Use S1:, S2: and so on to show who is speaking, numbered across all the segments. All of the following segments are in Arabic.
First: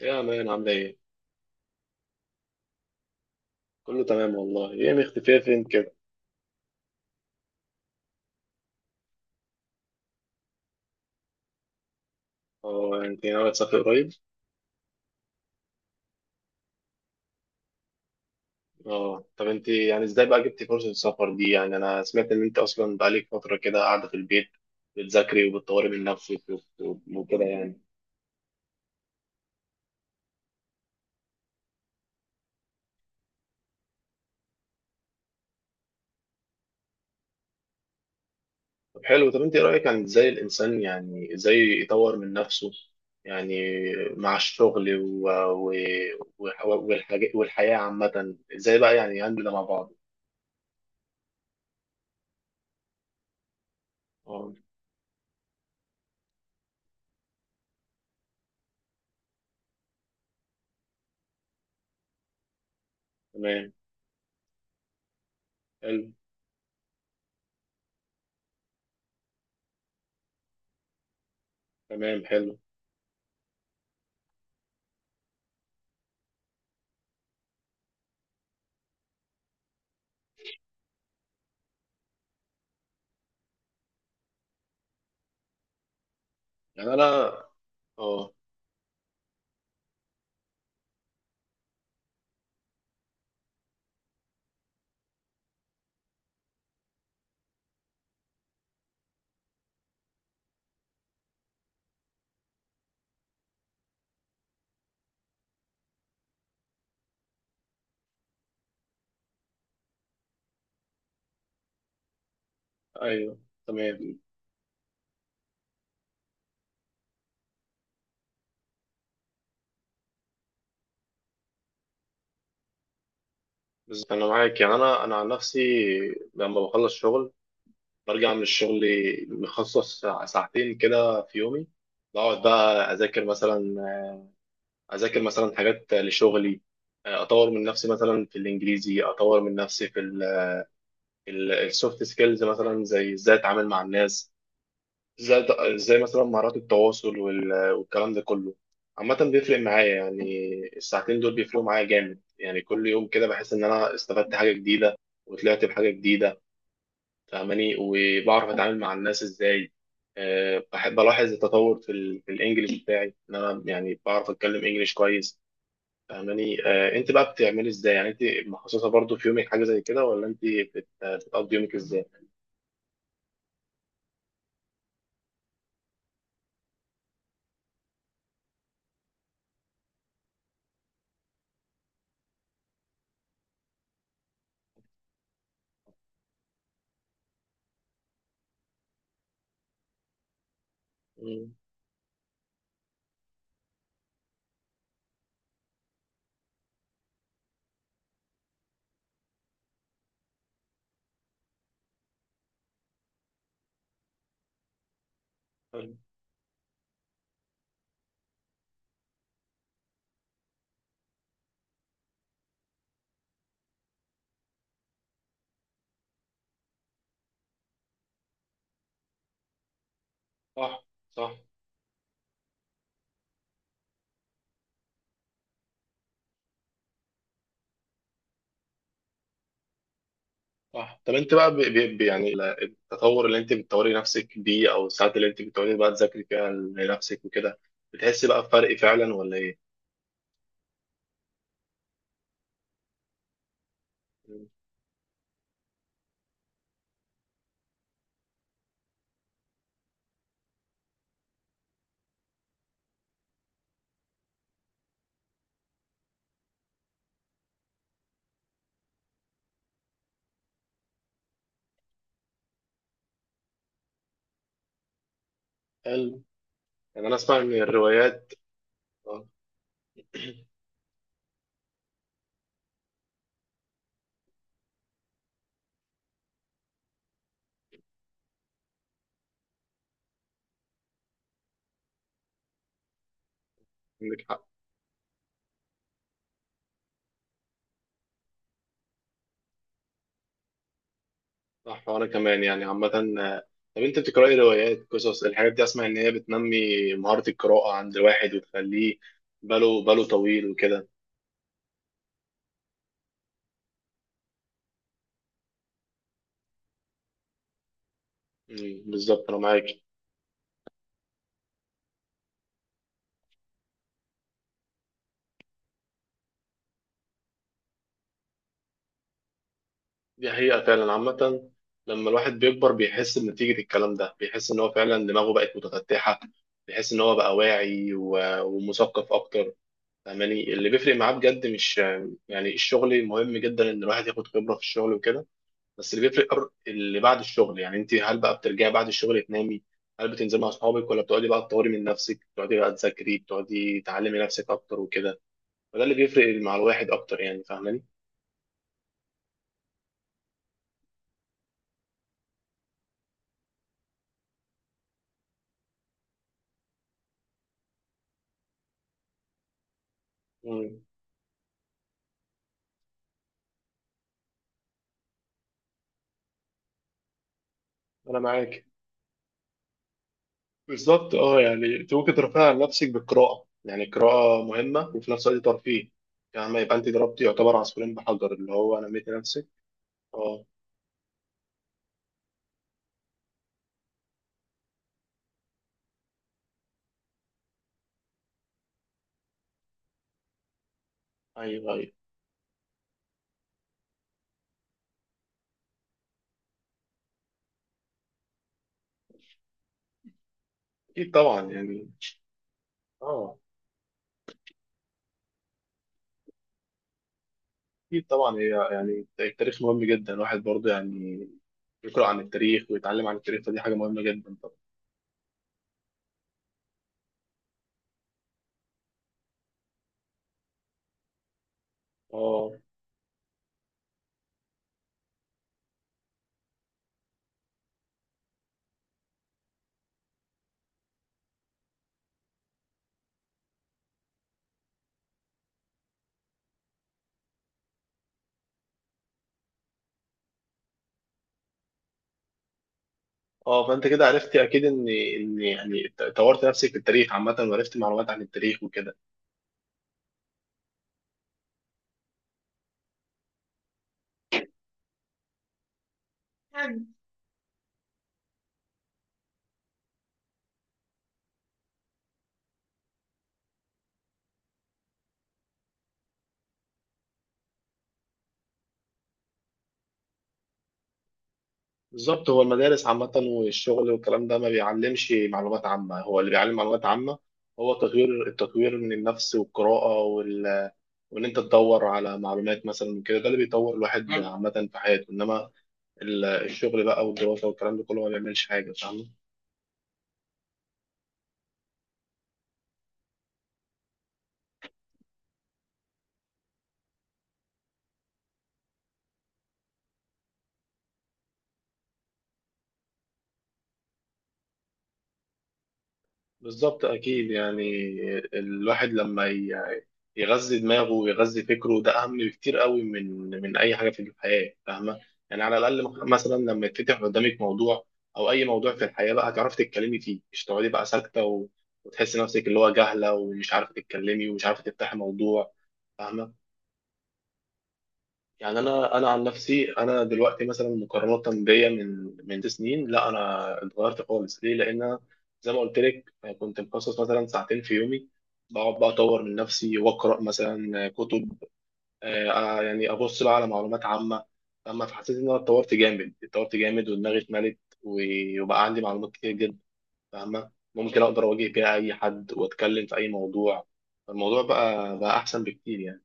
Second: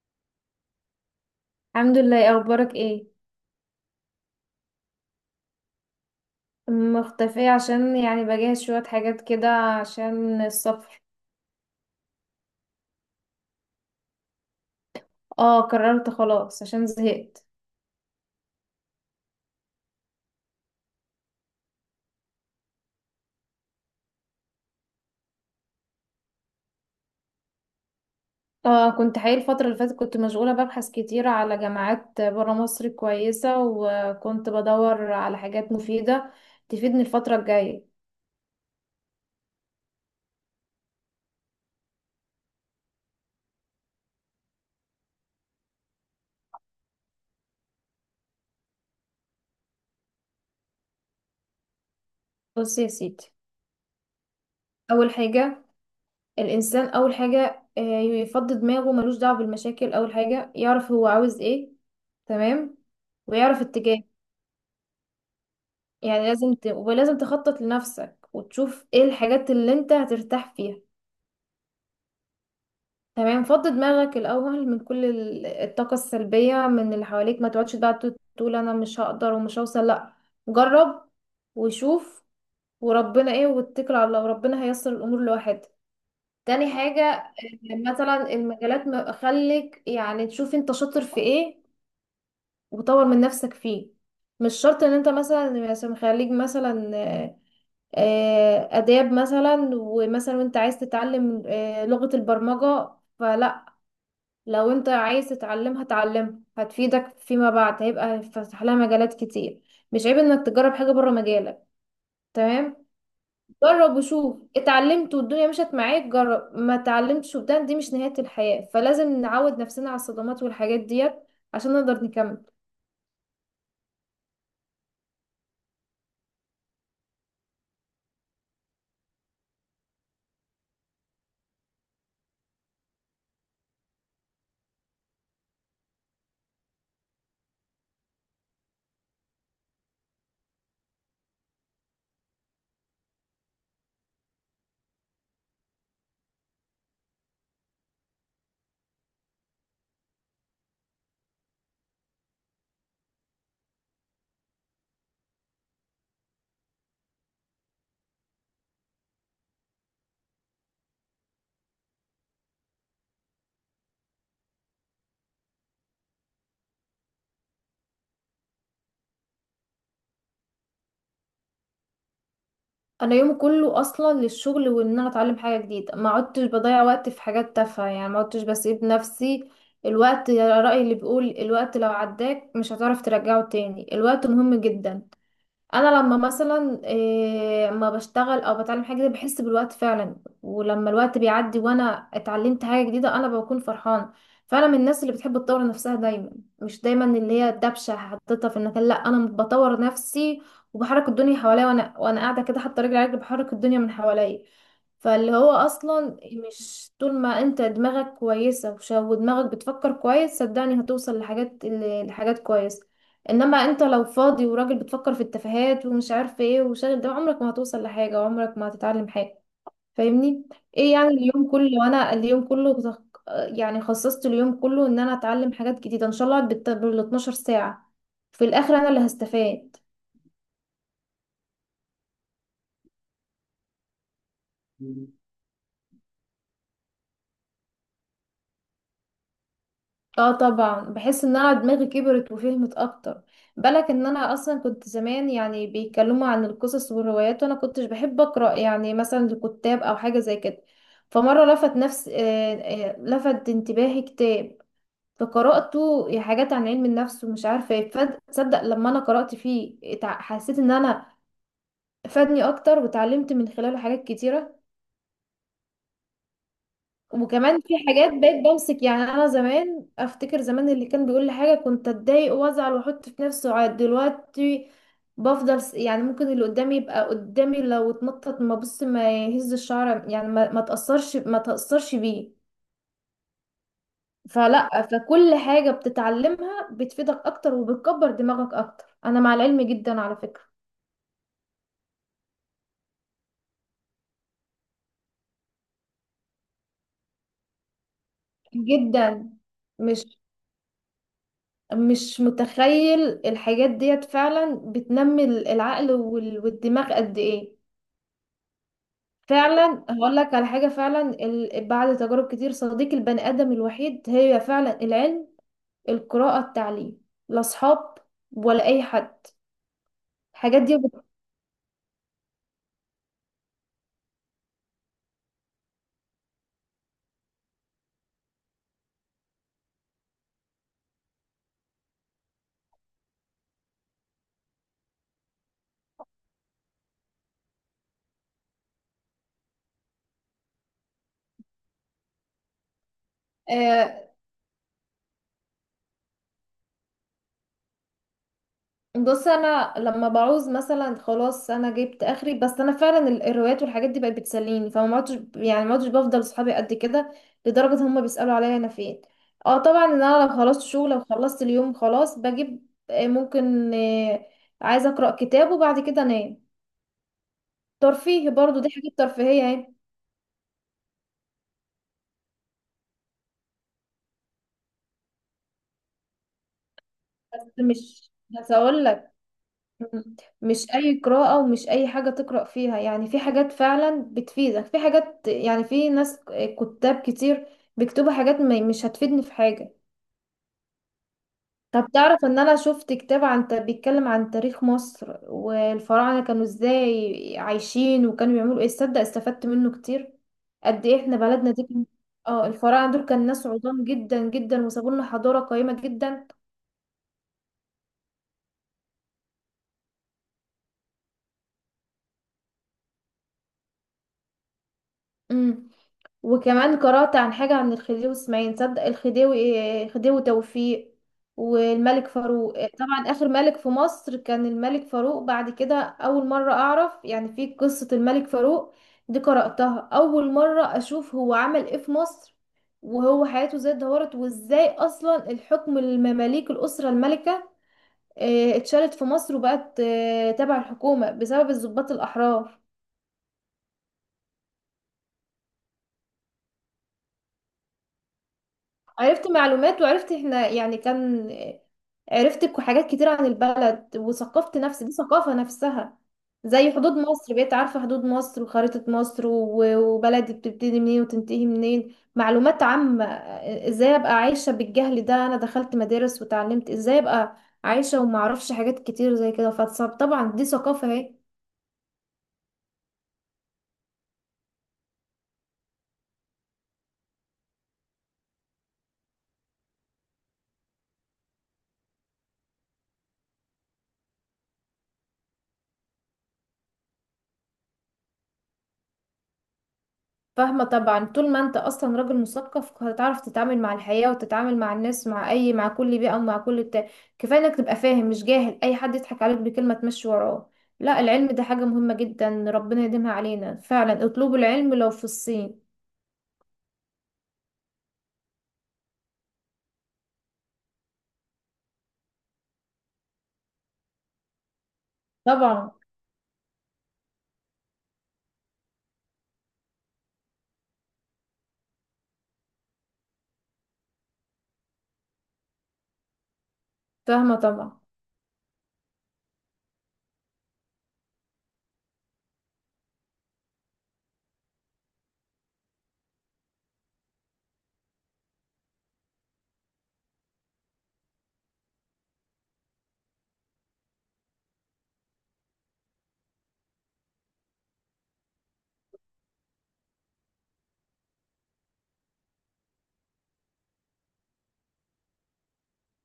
S1: يا مان عاملة ايه؟
S2: الحمد لله، إيه اخبارك؟ ايه،
S1: كله تمام والله، ايه مختفية فين كده؟
S2: مختفية عشان يعني بجهز شوية حاجات كده عشان السفر.
S1: اه انت ناوية تسافري قريب؟
S2: اه قررت خلاص عشان زهقت.
S1: اه طب انت يعني ازاي بقى جبتي فرصة السفر دي؟ يعني انا سمعت ان انت اصلا بقالك فترة كده قاعدة في البيت بتذاكري وبتطوري من نفسك وكده يعني.
S2: اه كنت حقيقي الفترة اللي فاتت كنت مشغولة ببحث كتير على جامعات برا مصر كويسة، وكنت بدور على حاجات مفيدة تفيدني الفترة الجاية.
S1: طب حلو، طب انت ايه رأيك؟ يعني ازاي الانسان يعني ازاي يطور من نفسه يعني مع الشغل والحاجة والحياة عامة، ازاي بقى يعني يهندل ده مع بعض؟
S2: بص يا سيدي،
S1: اه.
S2: أول حاجة، الإنسان أول حاجة يفضي دماغه ملوش دعوة بالمشاكل. أول حاجة يعرف هو عاوز ايه. تمام، ويعرف
S1: تمام
S2: اتجاهه.
S1: حلو.
S2: يعني لازم ولازم تخطط لنفسك وتشوف ايه الحاجات اللي انت هترتاح فيها.
S1: تمام حلو.
S2: تمام. فضي دماغك الاول من كل الطاقة السلبية من اللي حواليك، ما تقعدش بقى تقول انا مش هقدر ومش هوصل، لا. جرب وشوف، وربنا ايه واتكل على الله، وربنا هيسر الامور لوحدها. تاني
S1: يعني
S2: حاجة
S1: انا.
S2: مثلا
S1: اه.
S2: المجالات خليك يعني تشوف انت شاطر في ايه وطور من نفسك فيه. مش شرط ان انت مثلا خليك مثلا آداب، مثلا وانت عايز تتعلم لغة البرمجة. فلا، لو انت عايز تتعلمها تعلمها، هتفيدك فيما بعد، هيبقى هيتفتح لها مجالات كتير. مش عيب انك تجرب حاجة بره مجالك. تمام.
S1: ايوه
S2: جرب
S1: تمام.
S2: وشوف، اتعلمت والدنيا مشت معاك، جرب ما اتعلمتش وبدان دي مش نهاية الحياة، فلازم نعود نفسنا على الصدمات والحاجات ديت عشان نقدر نكمل.
S1: بس انا معاك، يعني انا عن نفسي لما بخلص شغل برجع من الشغل مخصص ساعتين كده في يومي، بقعد بقى اذاكر مثلا، اذاكر مثلا حاجات لشغلي، اطور من نفسي مثلا في الانجليزي، اطور من نفسي في السوفت سكيلز مثلا، زي ازاي اتعامل مع الناس، زي زي مثلا مهارات التواصل والكلام ده كله. عامة بيفرق معايا يعني، الساعتين دول بيفرقوا معايا جامد، يعني كل يوم كده بحس إن أنا استفدت حاجة جديدة وطلعت بحاجة جديدة، فاهماني؟ وبعرف أتعامل مع الناس إزاي. أه بحب ألاحظ التطور في الإنجليش بتاعي، إن أنا يعني بعرف أتكلم إنجليش كويس. فاهماني؟ أه أنت بقى بتعملي إزاي؟ يعني أنت مخصصة برضو في يومك حاجة زي كده، ولا أنت بتقضي يومك إزاي؟
S2: انا يومي كله اصلا للشغل، وان انا اتعلم حاجه جديده ما عدتش بضيع وقت في حاجات تافهه، يعني ما عدتش بسيب نفسي. الوقت يا رأي اللي بيقول، الوقت لو عداك مش هتعرف ترجعه تاني، الوقت مهم جدا. انا لما مثلا اما بشتغل او بتعلم حاجه جديده بحس بالوقت فعلا. ولما الوقت
S1: مم.
S2: بيعدي وانا اتعلمت حاجه جديده انا بكون فرحان. فانا من الناس اللي بتحب تطور نفسها دايما، مش دايما اللي هي الدبشه حطيتها في المكان، لا، انا بطور نفسي وبحرك الدنيا حواليا، وانا قاعده كده حاطه رجلي على رجلي بحرك الدنيا من حواليا. فاللي هو
S1: حلو.
S2: اصلا مش، طول ما انت دماغك كويسه ودماغك بتفكر كويس صدقني هتوصل لحاجات لحاجات كويسه. انما انت لو فاضي وراجل بتفكر في التفاهات ومش عارف ايه وشاغل ده، عمرك ما هتوصل لحاجة وعمرك ما هتتعلم حاجة. فاهمني؟
S1: صح.
S2: ايه يعني
S1: صح.
S2: اليوم كله، وانا اليوم كله يعني خصصت اليوم كله ان انا اتعلم حاجات جديدة ان شاء الله بال 12 ساعة، في الاخر انا اللي هستفاد.
S1: صح. طب انت بقى التطور اللي انت بتطوري نفسك بيه، او الساعات اللي انت بتقعدي بقى تذاكري فيها لنفسك وكده، بتحسي بقى بفرق فعلا ولا ايه؟
S2: اه طبعا بحس ان انا دماغي كبرت وفهمت اكتر. بالك ان انا
S1: مم.
S2: اصلا كنت زمان يعني بيتكلموا عن القصص والروايات وانا كنتش بحب اقرا يعني مثلا لكتاب او حاجه زي كده. فمره لفت نفس لفت انتباهي كتاب فقراته، حاجات عن علم النفس ومش عارفه ايه، تصدق لما انا قرات فيه حسيت ان انا فادني اكتر، وتعلمت من خلاله حاجات كتيره.
S1: حلو. يعني انا اسمع ان
S2: وكمان في حاجات
S1: الروايات.
S2: بقيت بمسك، يعني
S1: اه.
S2: انا زمان افتكر زمان اللي كان بيقول لي حاجه كنت اتضايق وازعل واحط في نفسي، وعاد دلوقتي بفضل يعني ممكن اللي قدامي يبقى قدامي لو اتنطط، ما بص ما يهز الشعر، يعني ما تاثرش، ما تاثرش بيه.
S1: عندك حق.
S2: فلا، فكل حاجه بتتعلمها بتفيدك اكتر وبتكبر دماغك اكتر، انا مع العلم جدا على فكره.
S1: صح. وانا كمان يعني عامة. آه، طب انت بتقرأي روايات، قصص؟ الحاجات دي اسمع ان هي بتنمي مهارة القراءة عند الواحد وتخليه
S2: جدا،
S1: باله
S2: مش
S1: طويل وكده.
S2: مش متخيل الحاجات ديت فعلا بتنمي العقل والدماغ قد ايه.
S1: مم، بالظبط انا معاك.
S2: فعلا هقول لك على حاجة، فعلا بعد تجارب كتير صديق البني آدم الوحيد هي فعلا العلم، القراءة، التعليم، لا أصحاب ولا أي حد.
S1: دي حقيقة
S2: الحاجات دي
S1: فعلا عامة. لما الواحد بيكبر بيحس بنتيجة الكلام ده، بيحس إن هو فعلا دماغه بقت متفتحة، بيحس إن هو بقى واعي ومثقف أكتر. فاهماني؟ اللي بيفرق معاه بجد مش يعني الشغل، مهم جدا إن الواحد ياخد خبرة في الشغل وكده، بس اللي بيفرق اللي بعد الشغل. يعني أنت هل بقى بترجعي بعد الشغل تنامي، هل بتنزلي مع أصحابك، ولا بتقعدي بقى تطوري من نفسك، بتقعدي بقى تذاكري، بتقعدي
S2: آه.
S1: تعلمي نفسك أكتر وكده؟ فده اللي بيفرق مع الواحد أكتر يعني، فاهماني؟
S2: بص، أنا لما بعوز مثلا خلاص أنا جبت آخري، بس أنا فعلا الروايات والحاجات دي بقت بتسليني، فما ما عدتش، يعني ما عدتش بفضل صحابي قد كده، لدرجة هما بيسألوا عليا أنا فين. اه طبعا إن أنا لو خلصت
S1: مم.
S2: شغل، لو خلصت اليوم خلاص بجيب ممكن عايزة أقرأ كتاب وبعد كده أنام.
S1: أنا
S2: ترفيه برضو،
S1: معاك
S2: دي حاجة ترفيهية اهي.
S1: بالظبط. اه يعني انت ممكن ترفعي عن نفسك بالقراءة، يعني القراءة مهمة وفي نفس الوقت ترفيه. يعني ما يبقى انت ضربتي يعتبر
S2: بس،
S1: عصفورين
S2: مش
S1: بحجر،
S2: بس
S1: اللي هو
S2: اقول
S1: نميتي
S2: لك،
S1: نفسك. اه.
S2: مش اي قراءة ومش اي حاجة تقرأ فيها، يعني في حاجات فعلا بتفيدك، في حاجات يعني، في ناس، كتاب كتير بيكتبوا حاجات مش هتفيدني في حاجة.
S1: ايوه
S2: طب
S1: ايوه.
S2: تعرف ان انا شفت كتاب عن بيتكلم عن تاريخ مصر والفراعنة كانوا ازاي عايشين وكانوا بيعملوا ايه؟ تصدق استفدت منه كتير، قد ايه
S1: اكيد
S2: احنا
S1: طبعا
S2: بلدنا دي
S1: يعني.
S2: اه الفراعنة دول كان
S1: اه.
S2: ناس عظام جدا جدا، وسابوا لنا حضارة قيمة جدا.
S1: اكيد طبعا، هي يعني التاريخ مهم جدا، الواحد برضه يعني يقرأ عن التاريخ ويتعلم عن التاريخ، فدي حاجة مهمة جدا طبعا.
S2: امم وكمان قرأت عن حاجة عن الخديوي اسماعيل، تصدق الخديوي خديوي توفيق والملك
S1: اه.
S2: فاروق. طبعا آخر ملك في مصر كان الملك فاروق، بعد كده أول مرة أعرف يعني في قصة الملك فاروق، دي قرأتها أول مرة أشوف هو عمل إيه في مصر، وهو حياته ازاي اتدهورت، وازاي أصلا الحكم المماليك، الأسرة الملكة اتشالت في مصر وبقت تبع الحكومة بسبب الضباط الأحرار.
S1: اه، فانت كده عرفتي اكيد ان ان يعني طورت نفسك في التاريخ عامة، وعرفتي معلومات عن التاريخ وكده.
S2: عرفت معلومات، وعرفت احنا يعني كان، عرفت حاجات كتير عن البلد، وثقفت نفسي، دي ثقافة نفسها. زي حدود مصر، بقيت عارفة حدود مصر وخريطة مصر وبلدي بتبتدي منين وتنتهي منين، معلومات عامة. ازاي ابقى عايشة بالجهل ده، انا دخلت مدارس وتعلمت، ازاي ابقى عايشة ومعرفش حاجات كتير زي كده، فطبعا دي ثقافة اهي.
S1: بالظبط. هو المدارس عامة والشغل والكلام ده ما بيعلمش معلومات عامة، هو اللي بيعلم معلومات عامة هو تطوير، التطوير من النفس والقراءة وإن أنت تدور على معلومات مثلا من كده، ده اللي بيطور الواحد عامة في حياته. إنما الشغل بقى والدراسة والكلام ده كله ما بيعملش حاجة، فاهم؟
S2: فاهمة طبعا، طول ما انت اصلا راجل مثقف هتعرف تتعامل مع الحياة وتتعامل مع الناس، مع اي، مع كل بيئة ومع كل بتاع. كفاية انك تبقى فاهم مش جاهل، اي حد يضحك عليك بكلمة تمشي وراه، لا، العلم ده حاجة مهمة جدا ربنا يديمها علينا، فعلا اطلبوا العلم لو في الصين.
S1: بالظبط. اكيد يعني الواحد لما يغذي دماغه ويغذي فكره، ده اهم بكتير قوي من اي حاجه في الحياه، فاهمه؟ يعني على
S2: طبعا.
S1: الاقل مثلا لما يتفتح قدامك موضوع، او اي موضوع في الحياه، بقى هتعرفي تتكلمي فيه، مش تقعدي بقى ساكته وتحسي نفسك اللي هو جاهله ومش عارفه تتكلمي ومش عارفه تفتحي موضوع، فاهمه؟
S2: فاهمة طبعا.
S1: يعني انا عن نفسي، انا دلوقتي مثلا مقارنه بيا من سنين، لا انا اتغيرت خالص. ليه؟ لان أنا زي ما قلت لك كنت مخصص مثلا ساعتين في يومي، بقعد بقى اطور من نفسي واقرا مثلا كتب، آه، يعني ابص بقى على معلومات عامه. اما فحسيت ان انا اتطورت جامد، اتطورت جامد ودماغي اتملت وبقى عندي معلومات كتير جدا، فاهمه؟ ممكن اقدر اواجه بيها اي حد واتكلم في اي موضوع. الموضوع بقى احسن بكتير يعني.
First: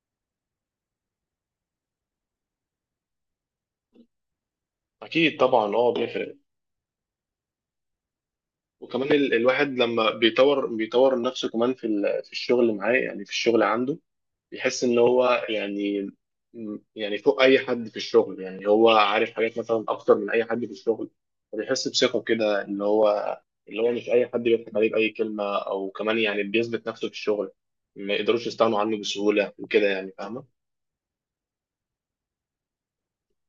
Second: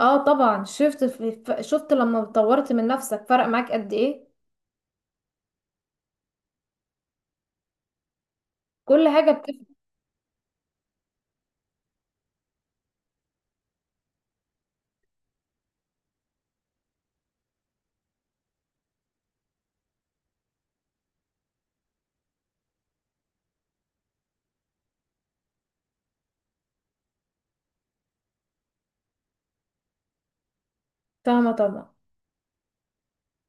S2: اه طبعا، شفت لما طورت من نفسك فرق معاك قد ايه؟
S1: اكيد طبعا، اه بيفرق.
S2: كل
S1: وكمان
S2: حاجة بتفرق.
S1: الواحد لما بيطور نفسه كمان في في الشغل اللي معاه، يعني في الشغل عنده بيحس ان هو يعني يعني فوق اي حد في الشغل، يعني هو عارف حاجات مثلا اكتر من اي حد في الشغل، فبيحس بثقة كده، اللي هو اللي هو مش اي حد بيضحك عليه باي كلمة، او كمان يعني بيثبت نفسه في الشغل، ما يقدروش يستغنوا عنه بسهولة وكده يعني، فاهمة؟
S2: فاهمة طبعا.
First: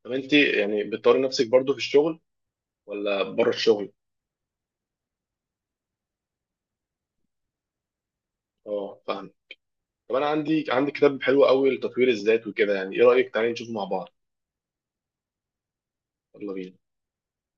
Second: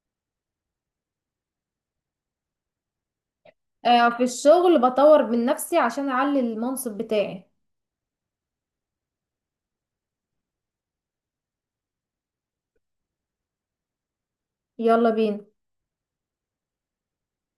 S1: طب انت يعني بتطوري نفسك برضو في الشغل ولا بره الشغل؟
S2: آه، في الشغل بطور من نفسي عشان اعلي المنصب بتاعي.
S1: اه فاهمة. طب انا عندي كتاب حلو قوي لتطوير الذات وكده، يعني ايه رايك تعالي نشوفه مع بعض؟
S2: يلا بينا.
S1: يلا بينا.